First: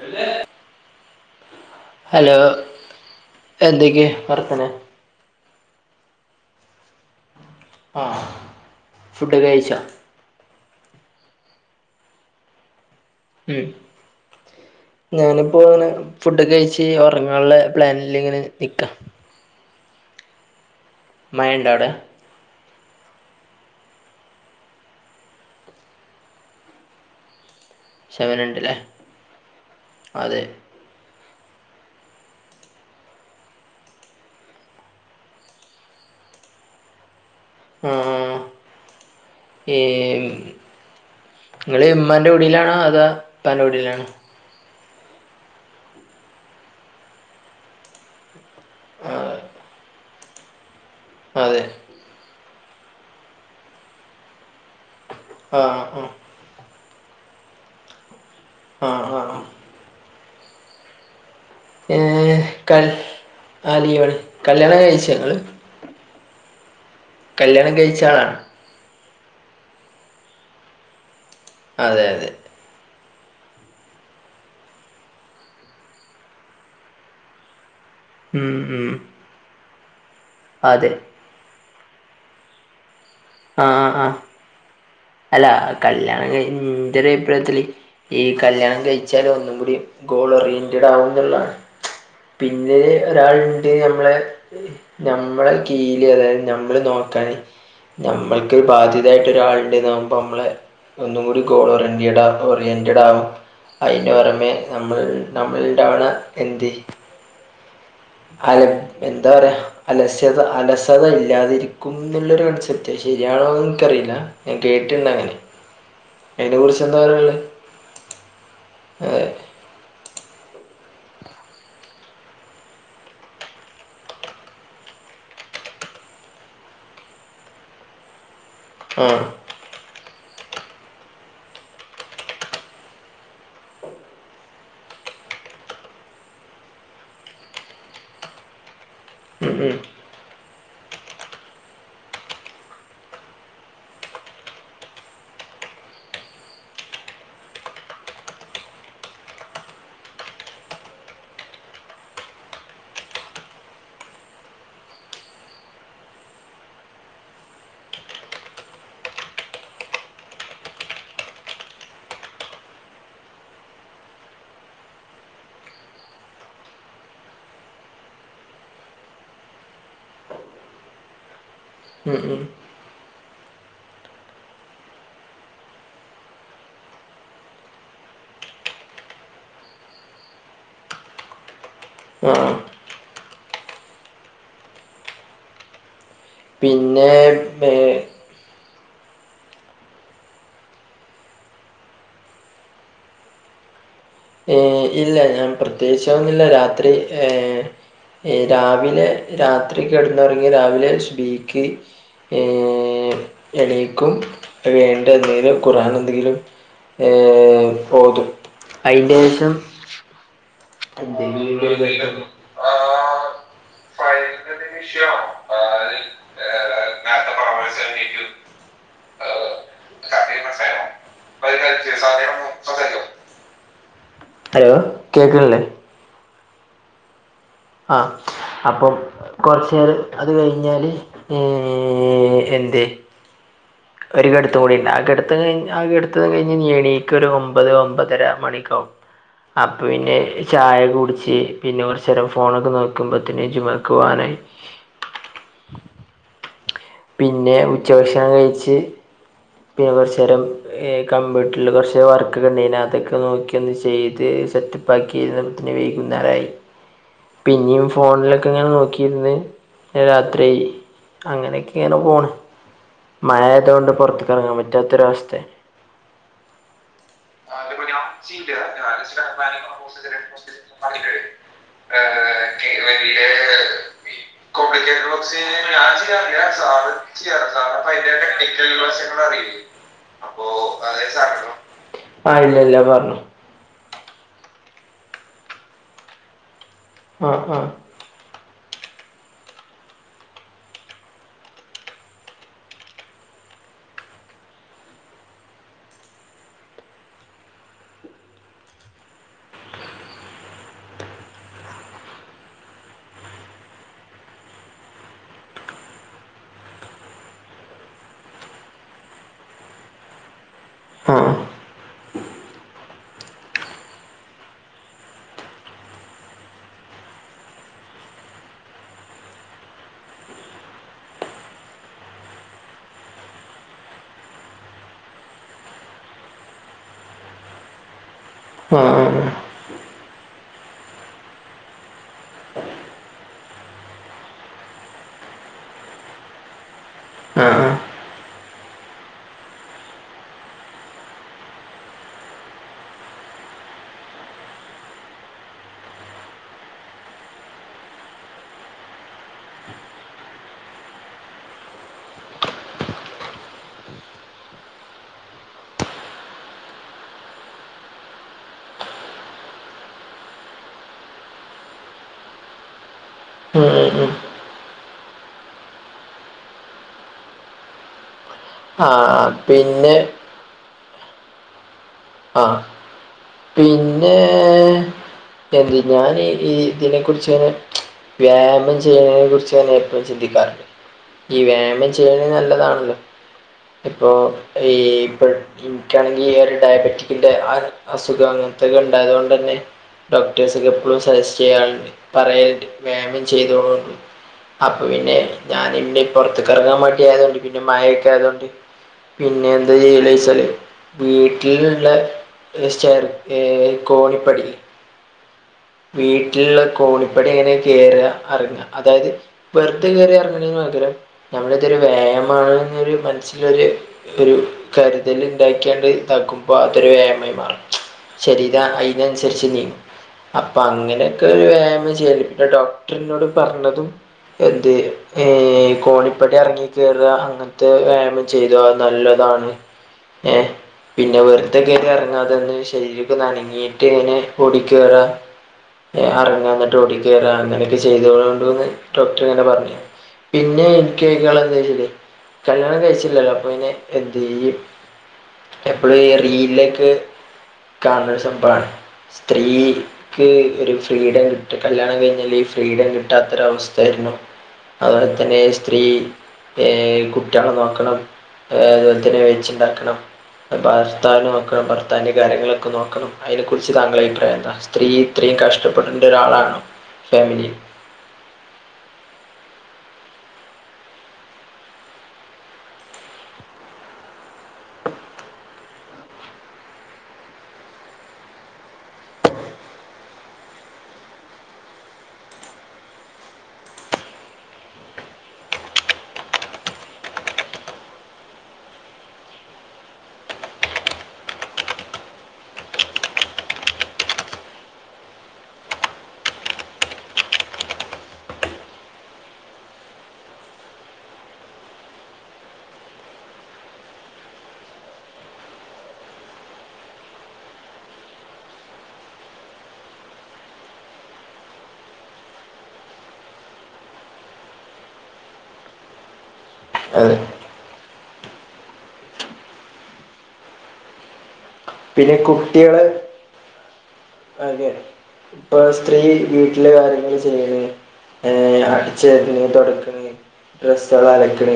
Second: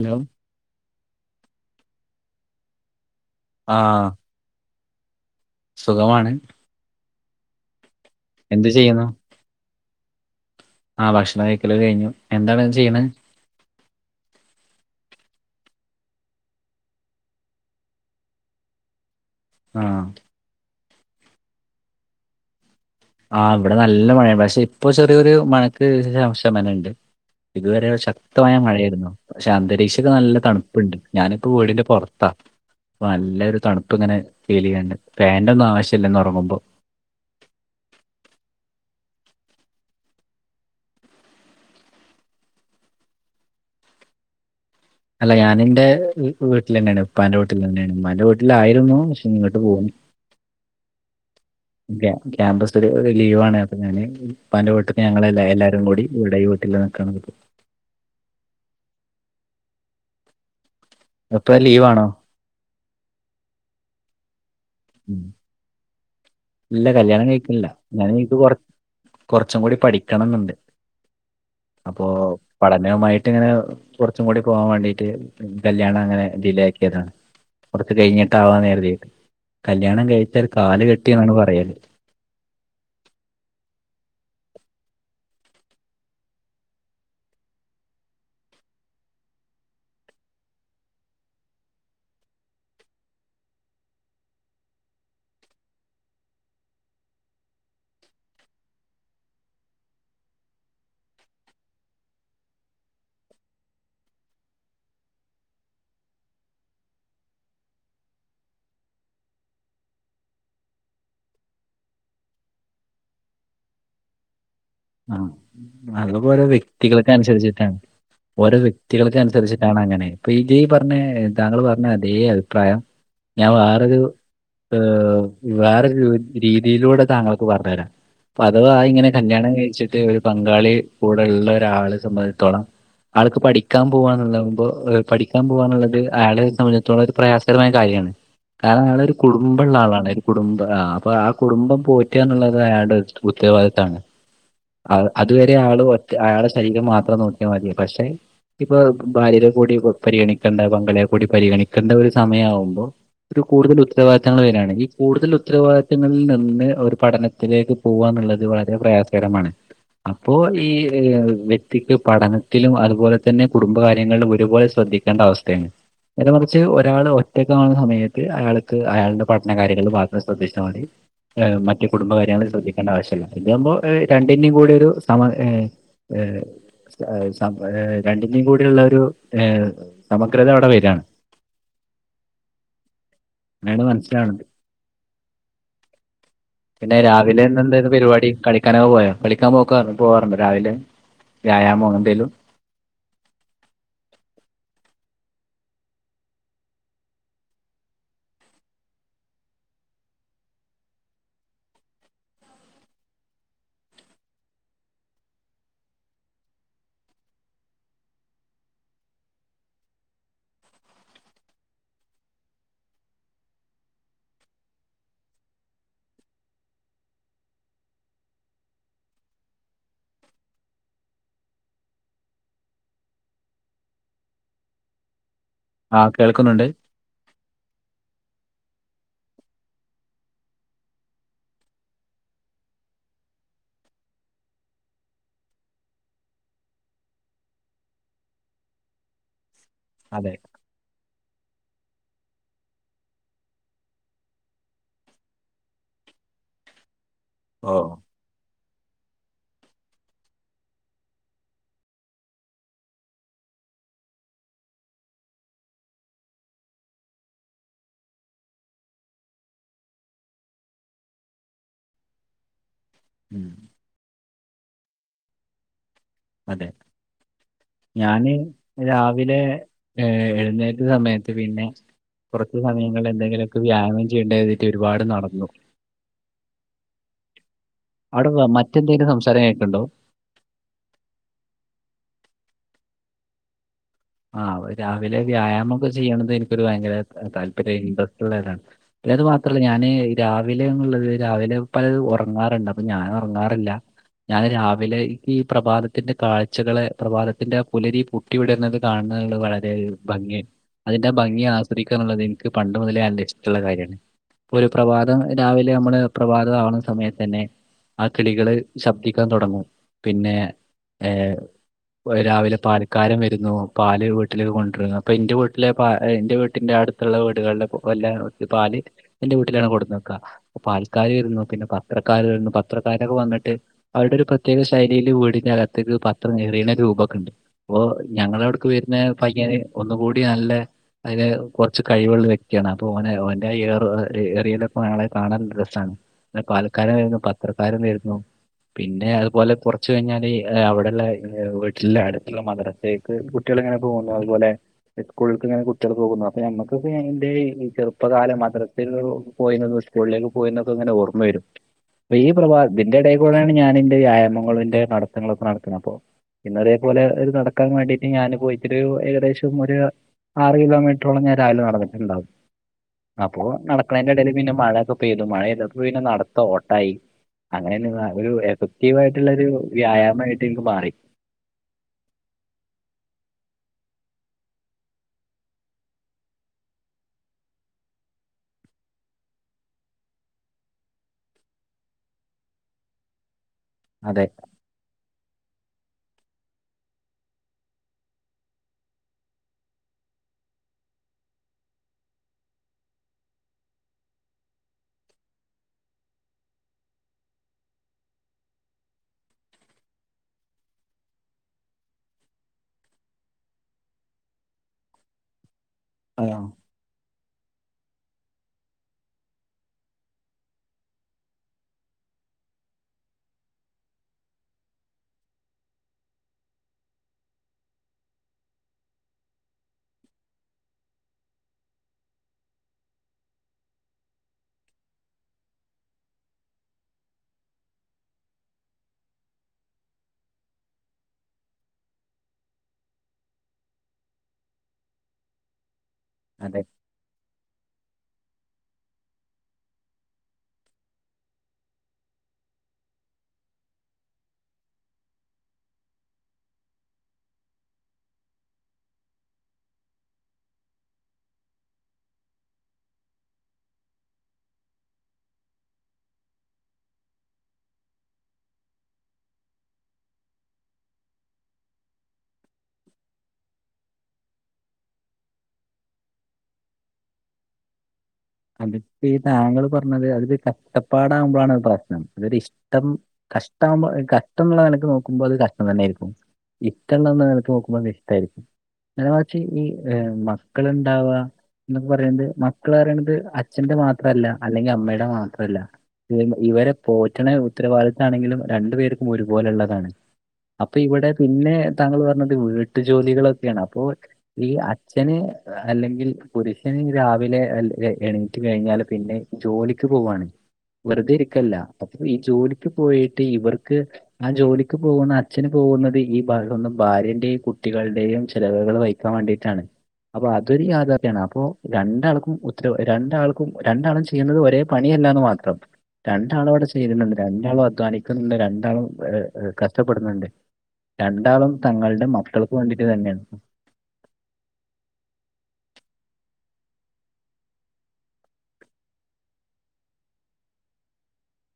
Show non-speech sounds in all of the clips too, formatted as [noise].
Hello hello ആഹ് എന്തൊക്കെയ വർത്താനം സുഖമാണ് ആഹ് എന്ത് ചെയ്യുന്നു ഫുഡ് കഴിച്ച ആഹ് ഭക്ഷണം കഴിക്കലൊക്കെ കഴിഞ്ഞു എന്താണ് ചെയ്യുന്നത് [inaudible] ഞാനിപ്പോ ഇങ്ങനെ ഫുഡൊക്കെ കഴിച്ച് ഉറങ്ങാനുള്ള പ്ലാനില് ഇങ്ങനെ നിക്ക ആഹ് മഴ ഇണ്ട അവിടെ ആഹ് ഇവിടെ നല്ല മഴയാ പക്ഷെ ഇപ്പൊ ചെറിയൊരു മഴക്ക് ശമനം ഇണ്ട് ഇതുവരെ ശക്തമായ ശമനമുണ്ടല്ലേ മഴയായിരുന്നു പക്ഷെ അന്തരീക്ഷൊക്കെ നല്ല അതെ തണുപ്പുണ്ട് ഞാനിപ്പോ വീടിന്റെ പുറത്താ നല്ലൊരു തണുപ്പങ്ങനെ ഫീൽ ചെയ്യണ്ട് ഫാൻന്റെ ഒന്നും ആവശ്യമില്ല ഇന്ന് ഉറങ്ങുമ്പോ മ്മ് ഈ നിങ്ങള് ഇമ്മന്റെ കുടീലാണോ അതോ ഇപ്പന്റെ കുടീലാണോ അല്ല ഞാന് എന്റെ വീട്ടിൽ തന്നെയാണ് ഉപ്പാന്റെ വീട്ടിൽ തന്നെയാണ് ഉമ്മാന്റെ വീട്ടി ലായിരുന്നു പക്ഷെ ആഹ് ഇങ്ങട്ട് പോന്നു അതെ ക്യാ ക്യാമ്പസ് ഒരു ലീവാണ് അപ്പൊ ഞാന് ഉപ്പാന്റെ വീട്ടിന്ന് ഞങ്ങള് എ ആഹ് എല്ലാരും കൂടി ആഹ് ഇവിടെ ഈ വീട്ടിലാ നിക്കണതിപ്പൊ ആഹ് ആഹ് ആഹ് എപ്പാ ലീവ് ഏഹ് കൽ അഹ് ലീവാണ്. കല്യാണം കഴിച്ച ഉം. ങ്ങൾ? ഇല്ല കല്യാണം കഴിക്ക്ണില്ല കഴിച്ച ഞാൻ [unintelligible] ആളാണോ കൊർ കൊർച്ചും കൂടി പഠിക്കണംന്ന്ണ്ട്. അപ്പൊ അതെ അതെ പഠനവുമായിട്ട് ഇങ്ങനെ കൊർച്ചും കൂടി പോവാൻ വാണ്ടീട്ട് കല്യാണ അങ്ങനെ ഡിലേയാക്കിതാണ്. കൊർച്ച് ഉം കഴിഞ്ഞിട്ടാവാന്ന് ഉം കര്തി കല്യാണം കഴിച്ചാല് കാല് അതെ കെട്ടി ന്നാണ് പറയല്. ആഹ് ആഹ് അല്ലാ കല്യാണം കയിഞ്ഞ് എന്റെ ഒര് അഭിപ്രായത്തില് ഈ കല്യാണം കഴിച്ചാല് ഒന്നും കൂടി ഗോൾ ഒറിയന്റഡ് ആകുന്ന് ള്ളാ? പിന്നെ ഒരാള് ണ്ട് ഞമ്മളെ ഞമ്മളെ കീഴിൽ വരെ ഞമ്മളേ നോക്കാന് ഞമ്മക്ക് ബാധ്യതായിട്ട ഒരാള് [unintelligible] മ്പളേ ഒന്നും കൂടി ഗോള് ഓറിയന്റഡ് പ്പ് ഓറിയൻ്റഡ് ആകും. അയ്യോ രമെ നമ്മള് നമ്മള് ടൗണാ എന്തേ? [unintelligible] എന്താ പറയാ? അലസ്യത അലസത ഇല്ലാതേ ഇരിക്കും ന്നുള്ളൊര് കൺസെപ്റ്റ് ശരിയാണോന്ന് ഇൻക്ക് അറീല. ഞ കേട്ട് ആഹ് അത് ഓരോ വ്യക്തികള്ക്ക് പറയാനുള്ളത് അന്സാരിച്ചിട്ടാണ് ഓരോ വ്യക്തികൾക്ക് അതെ അന്സരിച്ച് യാണ് അങ്ങനെ ഇപ്പ ഈജി പർഞ്ഞേ താങ്കള് പർഞ്ഞേ അതേ അഭിപ്രായം ഞാൻ വേറൊരു വേറെ രു രീതിയിലൂടെ താങ്കൾക്ക് പർഞ്ഞ് തെരാം. പലതായി ആ ഇങ്ങനെ കല്യാണം കഴിച്ചിട്ട് ഒരു പങ്കാളി കൂടെ ഇള്ള ഒരാളെ സംബന്ധിച്ചിട്ത്തോളം ആൾക്ക് പഠിക്കാൻ പോവാന്ന്ള്ള മ്പ് പഠിക്കാൻ പോവാന്ന്ള്ളത് അയാളെ സംബന്ധത്തോളം ഒര് പ്രയാസകരമായ കാര്യാണ്. കാരണം ആള ഒരു ഉം ഉം കുടുംബള്ള ആളാണ് ഒര് കുടുംബം ആഹ് അപ്പൊ ആഹ് കുടുംബം പോറ്റാന്ന് ള്ളത് അയാടെ ഉത്ത ഉത്തരവാദിത്താണ്. അഹ് അത് വെരെ ആള് ഒറ്റ അയാളേ ശരീരം മാത്രം നോക്കിയാ മതി പക്ഷെ ഇപ്പൊ ഭാര്യനേ കൂടി പരിഗണിക്കേണ്ട പങ്കാളി കൂടി പരിഗണിക്കേണ്ട ഒര് സമയവ്മ്പോ ഒര് കൂടുതല് ഉത്തരവാദിത്തങ്ങള് വരാണ് ഈ കൂടുതൽ ഉത്തരവാദിത്തങ്ങള് നിന്ന് ഒര് പഠന തിലേക്ക് പോവാന്ന് ള്ളത് വളരെ പ്രയാസകരമാണ്. അപ്പോ ഈ വ്യക്തിക്ക് പഠനത്തിലും അതുപോലെ തന്നെ കുടുംബകാര്യങ്ങളിലും ഒരുപോലെ ശ്രദ്ധി രണ്ട് അവസ്ഥയാണ്. നേരെ മറിച്ച് ഒരാള് ഒറ്റക്ക് കാണുന്ന സമയത്ത് അയാൾക്ക് അയാളുടെ പഠന കാര്യങ്ങൾ മാത്രം ശ്രദ്ധിച്ചാ മതി. ഏഹ് മറ്റേ കുടുംബ ഉം ഉം കാര്യങ്ങള് ശദ്ധിക്കേണ്ട ആവശ്യല്ല. ഇതാവുമ്പോ ഏഹ് ര പിന്നെ കൂടി ഒരു സമാ ഏഹ് ഏഹ് ഏഹ് സ ഏഹ് രണ്ടിൻ്റെ കൂടിള്ളരു ഏഹ് സമഗ്രത അവടെ വെരാണ്. [inaudible] മേടം മനസ്സിലാവ്ണ് ണ്ട്. പിന്നെ രാവിലെ ഏ ന്നന്തേന്നു പരിപാടി? കളി [unintelligible] കളിക്കാൻ പോക്കാറു പോകാറുണ്ടോ രാവിലെ വ്യായാമേ എന്തേലും? ഹേയ് ഇല്ല ല്ല പ്രത്യേകിച്ച് ഒന്നില്ലാ രാത്രി ഹേ ഹേയ് രാവിലെ രാത്രി കെട്ന്ന് ഒർങ്ങ്യ രാവിലെ സുബ്ഹിക്ക് ഹേയ് എണീക്കും വേണ്ട എന്തെലും കുർആനും എന്തെങ്കിലും ഹേ ഓതും അയിൻ്റെ ശേഷം? [unintelligible] [inaudible] നേരത്തെ പരാമർശിച്ച കാര്യം മനസ്സിലായോ വൈകാരിക സാധ്യത സംസാരിക്കും ഹലോ കേക്ക്ണില്ലേ? ആഹ് കേൾക്കുന്നു ണ്ട്. ആഹ് അപ്പം കൊർച്ചേരം അത് കഴിഞ്ഞാല് ഹേ എന്തേ? ഒര് കെട്ത്ത് കൂടി ണ്ട് ആഹ് കെട്ത്ത് കഴിഞ്ഞ ആഹ് കെട്ത്ത് കഴിഞ്ഞ് എണീക്ക് ഒര് ഒമ്പത് ഒമ്പതരാ മണി ക്കാവും. അപ്പേ പിന്നെ അതെ. ചായ കുടിച്ച് പിന്നെ കൊറച്ച് നേരം ഫോണൊക്കെ നോക്കുമ്പോഴത്തനേ ചുമാക്ക് പോവാനായി പിന്നെ ഓ. ഉച്ചഭക്ഷണം കഴിച്ച് പിന്നെ കൊറേച്ച് നേരം യെ കമ്പ്യൂട്ടറില് കൊറച്ച് വർക്ക ഒണ്ടാെനേ അതൊക്കെ നോക്കി ഒന്ന് ചെയ്ത് സെറ്റ് ബാക്കിയിരുന്ന് പോത്തിന് വൈകുന്നേരായി പിന്നെയും ഫോണിലൊക്കെ ഇങ്ങനെ നോക്കിയിരുന്ന രാത്രിആയി അങ്ങനെയൊക്കെ ഇങ്ങനെ പോണ് ഉം. മഴയായതോണ്ട് പുറത്ത് ക്കറങ്ങാൻ പറ്റാത്തൊരവസ്ഥെ അതെ ഞാന് രാവിലെ ഏഹ് എഴുന്നേറ്റ സമയത്ത് പിന്നെ കുറച്ചു സമയങ്ങളിൽ വലിയ എന്തെങ്കിലൊക്കെ വ്യായാമം ചെയ്യേണ്ടേ കര്തിട്ട് ഒരുപാട് നടന്നു. റിയാ സാർ ഇച്ചെടങ്ങാറ് അപ്പഅയിന്റെ അവിടെ വ ഫൈനൽ മറ്റെന്തെങ്കിലും വിശങ്ങൾ സംസാരം അറിയില്ലേ കേൾക്കുന്നുണ്ടോ? ആഹ് ഇല്ല ഇല്ല പറഞ്ഞോ ആഹ് രാവിലെ വ്യായാമൊക്കെ ചെയ്യണത് എനിക്കൊരു ഭയങ്കര ആ ആ താല്പര്യം ഇൻട്രസ്റ്റ് ഉള്ളതാണ്. പിന്നെ അത് മാത്രല്ല ഞാന് രാവിലെന്ന് ഉള്ളത് രാവിലെ പലരും ഉറങ്ങാറുണ്ട് അപ്പൊ ഞാൻ ഉറങ്ങാറില്ല. ഞാൻ രാവിലെ ഈ പ്രഭാതത്തിന്റെ കാഴ്ചകളെ പ്രഭാതത്തിന്റെ ആ പുലരി പൊട്ടി വിടരുന്നത് കാണ് ണതാള് വളരെ ഭംഗിയായി അതിന്റെ ആ ഭംഗിയാസ്വദിക്കാ എന്നുള്ളത് എനിക്ക് പണ്ട് മുതലേ നല്ല ഇഷ്ട്ടള്ള കാര്യാണ് ഇപ്പൊ ഒരു പ്രഭാതം രാവിലെ നമ്മള് പ്രഭാതം ആവുന്ന സമയത്ത് തന്നെ ആ കിളികള് ശബ്ദിക്കാൻ തുടങ്ങും പിന്നെ ആ ഏഹ് ഒര് രാവിലെ പാൽക്കാരൻ വരുന്നു പാല് വീട്ടിലേക്ക് കൊണ്ട്രന്നു അപ്പൊ ഇന്റെ വീട്ടിലെ പാ ഏഹ് ഇന്റെ വീട്ടിന്റെ അടുത്തുള്ള വീടുകളിലൊക്കെ പ്പൊല്ലാ പാല് ഇന്റെ വീട്ടിലാണ് കൊട്ന്നക്കാ അപ്പൊ പാൽക്കാര് വരുന്നു പിന്നെ പത്രക്കാര് വരുന്നു പത്രക്കാരൊക്കെ വന്നിട്ട് അവിടെ ഒരു പ്രത്യേക ശൈലിയില് വീടിന്റെ അകത്തേക്ക് പത്രം എറിയുന്ന രൂപൊക്കെ ഉണ്ട് അപ്പോ ഞങ്ങളവിടെ ക്ക്‌ ആ വരുന്ന പയ്യന് ഒന്നും കൂടി നല്ല അയില് കുറച്ച് കഴിവുള്ള വ്യക്തിയാണ് അപ്പൊ ഓന് ഓന്റെ ഏറ് എറിയിലൊക്കെ ഞങ്ങള് കാണാൻ രസാണ് എന്ന പാൽക്കാരൻ വരുന്നു ആ ആ ആ പത്രക്കാരൻ വരുന്നു പിന്നെ അതുപോലെ കുറച്ച് കഴിഞ്ഞാല് അവിടെള്ള വീട്ടിലിള്ള അടുത്തുള്ള മദ്രത്തേക്ക് കുട്ട്യാളിങ്ങനെ പോകുന്നു അതുപോലെ സ്കൂള്ക്ക് ഇങ്ങനെ കുട്ട്യാൾ പോകുന്നു അപ്പൊ ഞമ്മുക്കിപ്പോ എന്റെ ഈ ചെറുപ്പകാലം മദ്രസേലൊരു പോയീന്ന സ്കൂളിലേക്ക്‌ പോയിര്ന്നത് ഇങ്ങനെ ഓർമ്മ വരും അപ്പൊ ഈ പ്രഭാത ഇതിന്റെ ഇടയിൽക്കൂടേണ് ഞാനിതിന്റെ വ്യായാമങ്ങളും ഇന്റെ നടത്തങ്ങളൊക്കെ നടത്തുന്നത് അപ്പൊ പിന്നെതേപോലെ ഒരു നടക്കാൻ വേണ്ടി ഞാന് പോയിട്ടൊരു ഏകദേശം ഒരു ആറ് കിലോമീറ്ററോളം ഞാൻ രാവിലെ നടന്നിട്ടുണ്ടാവും. അപ്പൊ ഉം ഉം ഉം നടക്കുന്നതിന്റെ ഇടയിൽ പിന്നെ മഴൊക്കെ പെയ്തു മഴെയ്തു അപ്പൊ പിന്നെ നടത്ത ഓട്ടായി അങ്ങനെര്ന്നു നല്ലൊരു എ ആ പോസറ്റീവ് വായിട്ടുള്ളൊരു പിന്നെ വ്യായാമായിട്ട് ഇനിക്ക് മാറി ആഹ് പിന്നെ എന്ത് ഞാന് ഈ ഇതിനെ കുറിച്ച് ഇങ്ങനെ വ്യായാമം ചെയ്യുന്നതിനെ കുറിച്ച് ഞാൻ എപ്പഴും ചിന്തിക്കാറുണ്ട് ഈ വ്യായാമം ചെയ്യണ നല്ലതാണല്ലോ ഇപ്പൊ അതെ. ഈ ഇപ്പൊ ഇനിക്കാണെങ്കിൽ ഈ ഒരു ഡയബറ്റിക് ക്കിന്റെ ആഅസുഖം അങ്ങനത്തൊക്കെ ഉണ്ടായതുകൊണ്ട് തന്നെ ഡോക്ടേഴ്സ് എപ്പോഴും സജസ്റ്റ് ചെയ്യാറ്ണ്ട് പറയൽണ്ട് വ്യായാമം ചെയ്തോളൂ അപ്പൊ പിന്നെ ഞൻിന്റെ പൊറത്ത്ക്കറങ്ങാൻ വേണ്ടി ആയതൊണ്ട് പിന്നെ മഴൊക്കെ ആയതോണ്ട് പിന്നെ എന്താ ചെയല് ചോയിച്ചാല് വീട്ടിൽ നിന്ന് ള്ള അ് ചെയർ ഏഹ് കോണിപ്പടി അതെയോ? വീട്ടിലിള്ള കോണി പടി ഇങ്ങനെ കയറ ഇറങ്ങ അതായത് വെറുതെ കയറി ഇറങ്ങണേന് പകരം നമ്മളിതൊരു വ്യായാമാണ് ന്നൊരു മനസ്സിലൊരു ഒരു കരുതൽ ഉണ്ടാക്കിയങ്ട്ട് ഇതാക്കും പ്പൊ അതൊരു വ്യായാമായി മാറും ശരീര അയിനനുസരിച്ച് നീങ്ങും അപ്പൊ അങ്ങനെയൊക്കെ ഒരു വ്യായാമം ചെയ്യല് പിന്നെ ഡോക്ടറിന്നോട് പറഞ്ഞതും എന്ത് ഏഹ് കോണിപ്പടി ഇറങ്ങി കേറാ അങ്ങൻ ത്തെ വ്യായാമം ചെയ്തോ അത് നല്ലതാണ് ഏഹ് പിന്നെ വെറ് അഹ് ക ഇറങ്ങ അതൊന്ന് ശരീരമൊക്കെ നനങ്ങീയിട്ട് ഇങ്ങനെ ഓടിക്കറാം ആഹ് അതെ. ഇറങ്ങാന്നിട്ട് ഓടി കയറാ അങ്ങനെയൊക്കെ ചെയ്തൊളുണ്ട്ന്ന് ഡോക്ടർ ഇങ്ങനെ പറഞ്ഞു പിന്നെ എനിക്ക് കേക്കള എന്തച്ചേ കല്യാണം കഴിച്ചില്ലല്ലോ അപ്പൊ പിന്നെ എന്ത് എപ്പോഴും സ്ത്രീയിലേക്ക് കാണുന്നൊ ഒരു സംഭവാണ് സ്ത്രീ ക്ക് ഒരു ഫ്രീഡം കിട്ട കല്യാണം കഴിഞ്ഞാല് ഈ ഫ്രീഡം കിട്ടാത്തൊര അവസ്ഥ ആരുണ് അത് പോലെ തന്നെ സ്ത്രീ കുട്ടികളെ നോക്കണം അതുപോലെ തന്നെ വെച്ചുണ്ടാക്കണം ഭർത്താനെ നോക്കണം ഭർത്താൻ്റെ കാര്യങ്ങളൊക്കെ നോക്കണം അതിനെക്കുറിച്ച് താങ്കൾടെ അഭിപ്രായം എന്താ സ്ത്രീ ഇത്രയും കഷ്ടപ്പെടണ്ട ഒരാളാണോ ഫാമിലിയിൽ അതിപ്പോ ഈ താങ്കൾ പറഞ്ഞത് അതൊരു കഷ്ടപ്പാടാകുമ്പോഴാണ് അത് പ്രശ്നം അതൊരു ഇഷ്ടം കഷ്ടമാകുമ്പോ കഷ്ടള്ളത് നോക്കുമ്പോ അത് കഷ്ടം തന്നായിരിക്കും ഇഷള്ളനിലക്ക് നോക്കുമ്പോക്ക ഇഷ്ടമായിരിക്കും നേരെ മറിച്ച് ഈ മക്കളുണ്ടാവാ എന്നൊക്കെ പറയുന്നത് മക്കൾ പറയണത് അച്ഛന്റെ മാത്രല്ല അല്ലെങ്കിൽ അമ്മയുടെ മാത്രല്ല ഇവരെ പോറ്റണ ഉത്തരവാദിത്താണെങ്കിലും രണ്ടു പേർക്കും ഒരുപോലെള്ളതാണ്. അപ്പൊ ഇവിടെ പിന്നെ താങ്കൾ പറഞ്ഞത് വീട്ടു ജോലികളൊക്കെയാണ് അപ്പൊ ഈ അച്ഛന് അല്ലെങ്കിൽ പുരുഷന് രാവിലെ അലെ എണീറ്റ് കഴിഞ്ഞാൽ പിന്നെ ജോലിക്ക് പോവാണ് വെറുതെ ഇരിക്കല്ല അപ്പൊ ഈ ജോലിക്ക് പോയിട്ട് ഇവർക്ക് ആഹ് ജോലിക്ക് പോകുന്ന അച്ഛന് പോകുന്നത് ഈ ഭും ഭാര്യന്റെയും കുട്ടികളുടെയും ചെലവുകൾ വഹ എത്താൻ വേണ്ടീട്ടാണ് അപ്പൊ അതൊരു യാഥാർത്ഥ്യമാണ് അപ്പൊ രണ്ടാൾക്കും രണ്ടാൾക്കും രണ്ടാളും ചെയ്യുന്നത് ഒരേ പണിയല്ലന്ന് മാത്രം രണ്ടാളും അവിടെ ചെയണ്ട് അതെ രണ്ടാളും അധ്വാനിക്കുന്നുണ്ട് രണ്ടാളും കഷ്ടപ്പെടുന്നുണ്ട് രണ്ടാളും തങ്ങളുടെ പിന്നെ മക്കൾക്ക് കുട്ടികള് വേണ്ടീട്ട് തന്നെയാണ് അതെ ഇപ്പൊ സ്ത്രീ വീട്ടില് കാര്യങ്ങൾ ചെയ്യണ് അടിച്ചോരണ് തുടക്കണ് ഡ്രസ്സ്കളലക്കണ്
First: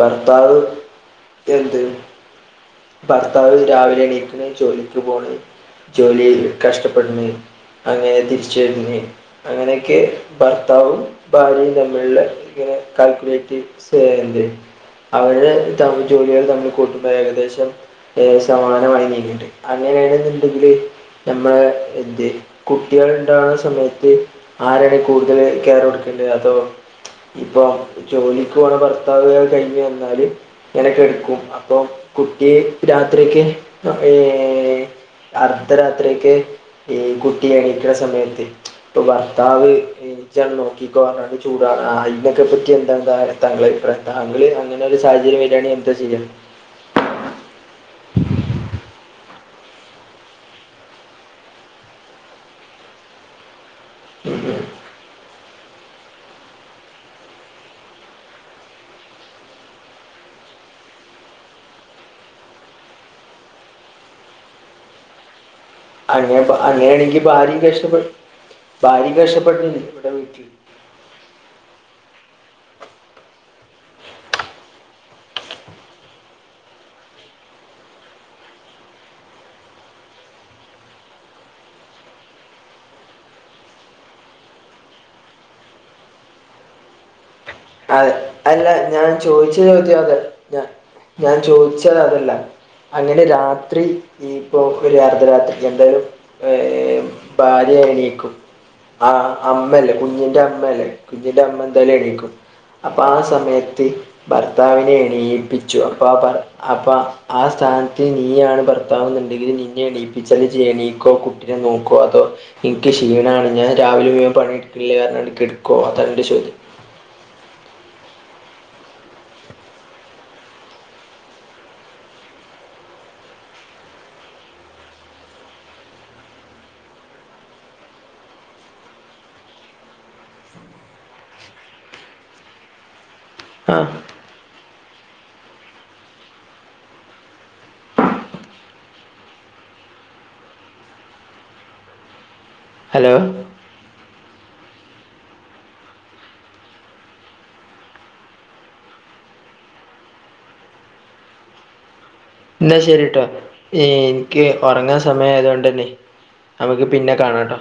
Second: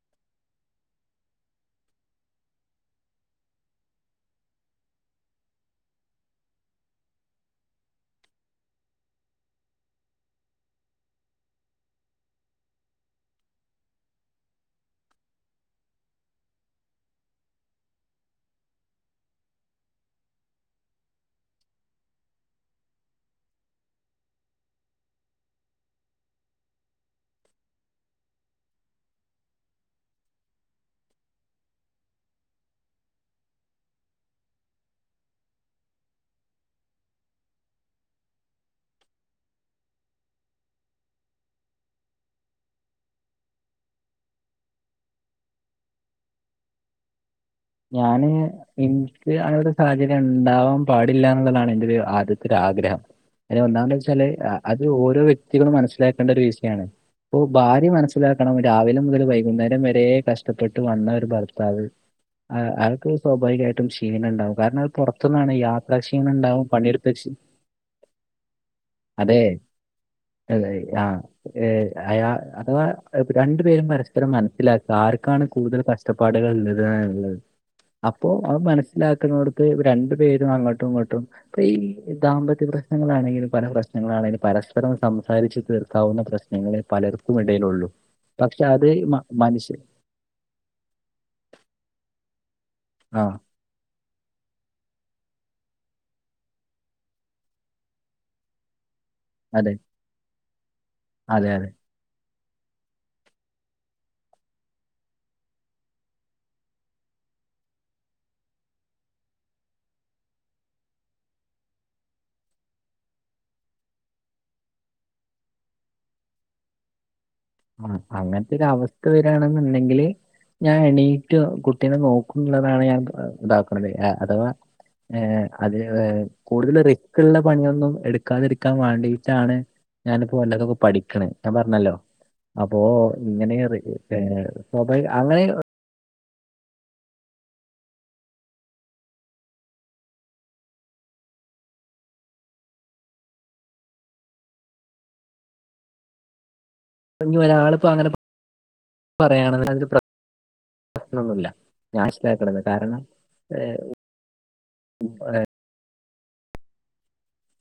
ഭർത്താവ് എന്ത് ഭർത്താവ് രാവിലെ എണീക്കണ് ജോലിക്ക് പോണ് ജോലിയിൽ കഷ്ടപ്പെടുന്നു അങ്ങനെ തിരിച്ചു വരുന്ന് അങ്ങനെയൊക്കെ ഭർത്താവും ഭാര്യയും തമ്മില്ള്ള ഇങ്ങനെ കാൽക്കുലേറ്റ് [unintelligible] അവരുടെ ജോലികൾ തമ്മിൽ കൂട്ടുമ്പോ ഏകദേശം ഏ സമാനം നീങ്ങും ണ്ട് അങ്ങനെയാണ്ന്ന്ണ്ടെങ്കില് നമ്മള എന്ത് കുട്ടികൾ ഉണ്ടാവുന്ന സമയത്ത് ആരാണ് കൂടുതൽ കെയർ കൊടുക്കേണ്ടത് അതോ ഇപ്പൊ ജോലിക്ക് പോണ ഭർത്താവ് അത് കഴിഞ്ഞ് വന്നാൽ ഇങ്ങനെ കിടക്കും അപ്പൊ കുട്ടി രാത്രിയൊക്കെ ഏ അർദ്ധരാത്രിക്ക് ഈ കുട്ടി എണീക്കുന്ന സമയത്ത് ഇപ്പൊ ഭർത്താവ് ഇജ്ജ നോക്കിക്കോ പറഞ്ഞിട് ചൂടാവ അതിനക്കെ പറ്റി എന്താ താങ്കള അഭിപ്രായം താങ്കള്നെ ഒരു സാഹചര്യം വരാണെങ്കിൽ എന്താ ചെയ്യാ ഞാന് എനിക്ക് അങ്ങനരു സാഹചര്യം ഉണ്ടാവാൻ പാടില്ല എന്നുള്ളതാണ് എന്റെ ഒരു ആദ്യത്തെ ഒരാഗ്രഹം അഹ് ഒന്താെന്ന വെച്ചാല് അത് ഓരോ വ്യക്തികളും മനസ്സിലാക്കേണ്ട ഒരു വിഷയമാണ് ഇപ്പൊ ഭാര്യ മനസ്സിലാക്കണം രാവിലെ മുതൽ വൈകുന്നേരം വരെ കഷ്ടപ്പെട്ട് വന്ന ഒരു ഭർത്താവ് ആ അവർക്ക് സ്വാഭാവികമായിട്ടും ക്ഷീണം ഉണ്ടാവും കാരണം അത് പുറത്തുനിന്നൊയാ ഉറക്കക്ഷീണം അങ്ങനെ ഉണ്ടാവും അങ്ങനെയാണെങ്കിൽ പണിടുത്തക്ഷീ ഭാര്യയും കഷ്ടപ്പെടും ഭാര്യയും അതേ കഷ്ടപ്പെട്ടില്ലേ ഇവിടെ വീട്ടിൽ അതെ ആഹ് ഏ അയാ അഥവാ രണ്ടു പേരും പരസ്പരം മനസ്സിലാക്കുക ആർക്കാണ് കൂടുതൽ കഷ് ഷ്ടപ്പാടുകളത് ന്നല്ലത് അപ്പോ അത് മനസ്സിലാക്കുന്നോട്ത്ത് രണ്ട് പേരും അങ്ങോട്ടും ഇങ്ങോട്ടും ഇപ്പ ഈ ദാമ്പത്യ പ്രശ്നങ്ങളാണെങ്കില് പല പ്രശ്നങ്ങളാണെങ്കില് പരസ്പരം സംസാരിച്ച് തീർക്കാവുന്ന പ്രശ് നങ്ങളെ പലർക്കു ഇടയിൽ ഒള്ളൂ. അതെ അല്ല ഞാൻ ചോദിച്ച ചോദ്യ അത ഞ ഞാൻ ചോദിച്ചത് അതല്ല അങ്ങനെ ആ രാത്രി ഇയിപ്പോൾ ഒരു അർദ്ധരാത്രി എന്തായാലും ഭാര്യ എണീക്കും. ആഹ് അതെ അമ്മയല്ലേ കുഞ്ഞിന്റെ അമ്മയല്ലേ കുഞ്ഞിന്റെ അതെ അമ്മ അതെ എന്തായാലും എണിക്കും. അപ്പ ആ സമയത്ത് ഭർത്താവിനെ എണീയിപ്പിച്ചു അപ്പൊ ആ അപ്പ ആ സ്ഥാനത്ത് നീയാണ് ഭർ ത്താവുന്നുണ്ടെങ്കിൽ നിന്നെ എണീപ്പിച്ചാല് ഇജ് എണീക്കോ കുട്ടിനെ നോക്കോ അതോ? ഇൻക്ക് ക്ഷീണാണ് ഞാൻ രാവിലെ മുഴുവൻ പണി എടുക്കില്ലേ ർഞ്ഞാണ്ട് കെട്ക്കോ അതാൻ്റെ ചോദ്യം. ആ അങ്ങൻത്തെ ഒരു അവസ്ഥ വരാണെന്നുണ്ടെങ്കില്. ഞാൻ എണീറ്റ് കുട്ടിനെ നോക്കു ന്നതാണ് ഞാൻ ഇതാക്ക്ണത് അഥവാ ഏഹ് അത് [unintelligible] കൂടുതൽ റിക് ഉള്ള പണിയൊന്നും എടുക്കാതിരിക്കാൻ വാണ്ടിട്ടാണ് ഞാനിപ്പോ വല്ലൊക്കെ പഠിക്കണെ ഞാൻ പർഞ്ഞല്ലോ അപ്പോ ഇങ്ങനെറി ആ സ്വാഭാവിക അങ്ങനെ ഹലോ. നി ഒരാള്പ്പോ അങ്ങനെ പറയാണ അതില് പ്രശ്നൊന്നുല്ല. നാഷ്ടക്കണ് ന്നാ ശരി ട്ടോ ഈൻക്ക് ഒറങ്ങൻ സമയ ആയതോണ്ടന്നെ. നമ്മക്ക് പിന്നെ കാണാം ട്ടോ.